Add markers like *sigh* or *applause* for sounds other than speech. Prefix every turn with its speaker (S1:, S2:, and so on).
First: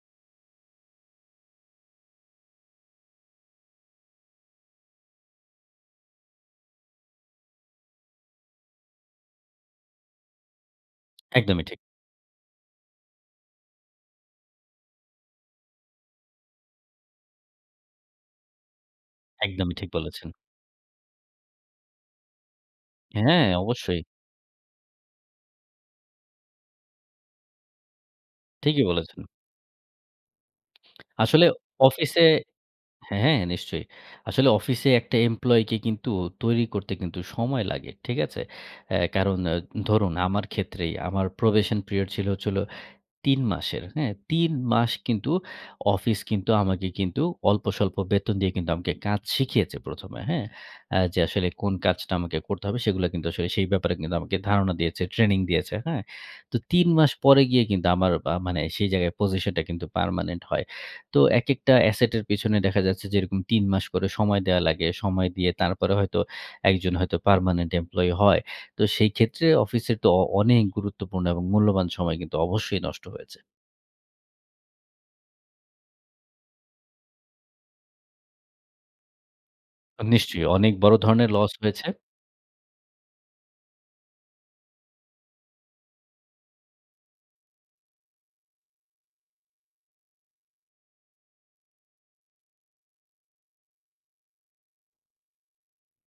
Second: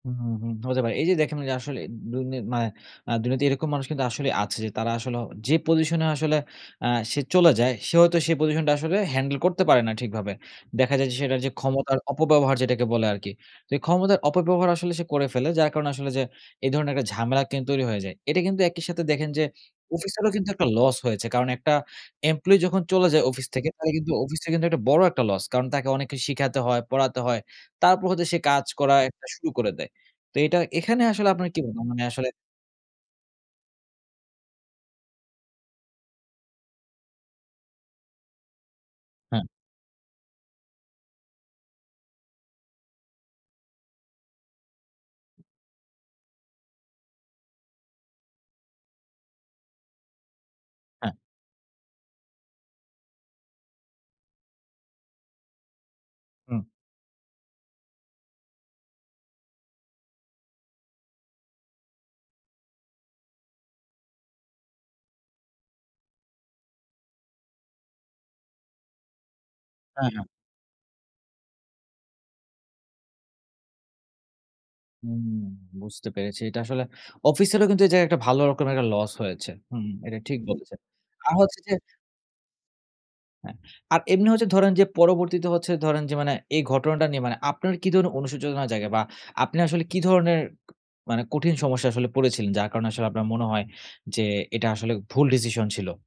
S1: হু, হুম, হুম হতে পারে। এই যে দেখেন আসলে। দুনি মানে, আ দুনিয়াতে এরকম মানুষ কিন্তু আসলেই আছে যে, তারা আসলে; যে পজিশন এ আসলে আ সে চলে যায়, সে হয়তো সেই পজিশনটা আসলে হ্যান্ডেল করতে পারে না ঠিকভাবে। দেখা যায় যে সেটা যে
S2: একদমই ঠিক।
S1: ক্ষমতার অপব্যবহার যেটাকে বলে আরকি। তো এই ক্ষমতার অপব্যবহার আসলে সে করে ফেলে। যার কারণে আসলে যে এই ধরনের একটা ঝামেলা কিন্তু তৈরি হয়ে যায়। এটা কিন্তু একই সাথে দেখেন যে,
S2: একদমই ঠিক বলেছেন।
S1: অফিসেরও কিন্তু একটা লস হয়েছে। কারণ একটা এমপ্লয়ি যখন চলে যায়
S2: হ্যাঁ,
S1: অফিস থেকে, তাহলে
S2: অবশ্যই।
S1: কিন্তু অফিসটার কিন্তু একটা বড় একটা লস। কারণ তাকে অনেক কিছু শিখাতে হয়, পড়াতে হয়। তারপর হয়তো সে কাজ
S2: ঠিকই
S1: করা
S2: বলেছেন।
S1: একটা শুরু করে দেয়। তো এটা এখানে আসলে
S2: আসলে
S1: আপনার কি *unintelligible* মানে
S2: অফিসে
S1: আসলে
S2: হ্যাঁ, নিশ্চয়ই। আসলে অফিসে একটা এমপ্লয়ি কে কিন্তু, তৈরি করতে কিন্তু সময় লাগে। ঠিক আছে? এ কারণ
S1: হ্যাঁ।
S2: আ ধরুন আমার ক্ষেত্রেই, আমার প্রোবেশন পিরিয়ড ছিল হচ্ছে হল ৩ মাসের। হ্যাঁ? ৩ মাস কিন্তু অফিস কিন্তু আমাকে কিন্তু, অল্পস্বল্প বেতন দিয়ে আমাকে কাজ শিখিয়েছে ১ম এ, হ্যাঁ? আ
S1: হ্যাঁ।
S2: যে আসলে কোন কাজটা আমাকে করতে হবে, সেগুলো কিন্তু আসলে সেই ব্যাপারে কিন্তু আমাকে ধারণা দিয়েছে, ট্রেনিং দিয়েছে। হ্যাঁ? তো
S1: হুম।
S2: ৩ মাস পরে গিয়ে কিন্তু, আমার আ মানে সেই জায়গায় পজিশনটা কিন্তু পার্মানেন্ট হয়। তো একেকটা অ্যাসেট এর পেছনে দেখা যাচ্ছে যে, এরকম ৩ মাস করে সময় দেয়া লাগে। সময় দিয়ে তারপরে হয়তো একজন হয়তো পার্মানেন্ট এমপ্লয়ি হয়। তো সেই ক্ষেত্রে অফিসের তো
S1: হ্যাঁ,
S2: অ
S1: হ্যাঁ।
S2: অনেক গুরুত্বপূর্ণ এবং মূল্যবান সময় কিন্তু অবশ্যই নষ্ট হয়েছে।
S1: হুম, বুঝতে পেরেছি। এটা আসলে অফিসেরও কিন্তু এই জায়গায় একটা ভালো রকমের একটা লস হয়েছে। হুম, এটা ঠিক
S2: নিশ্চয়ই, অনেক
S1: বলেছেন।
S2: বড় ধরনের
S1: আর
S2: লস
S1: হচ্ছে যে
S2: হয়েছে।
S1: হ্যাঁ। আর এমনি হচ্ছে ধরেন যে পরবর্তীতে হচ্ছে ধরেন যে মানে, এই ঘটনাটা নিয়ে মানে আপনার কি ধরনের অনুশোচনা জাগে বা আপনি আসলে কি ধরনের মানে, কঠিন সমস্যায় আসলে পড়েছিলেন? যার কারণে আসলে আপনার মনে হয় যে, এটা আসলে ভুল ডিসিশন ছিল?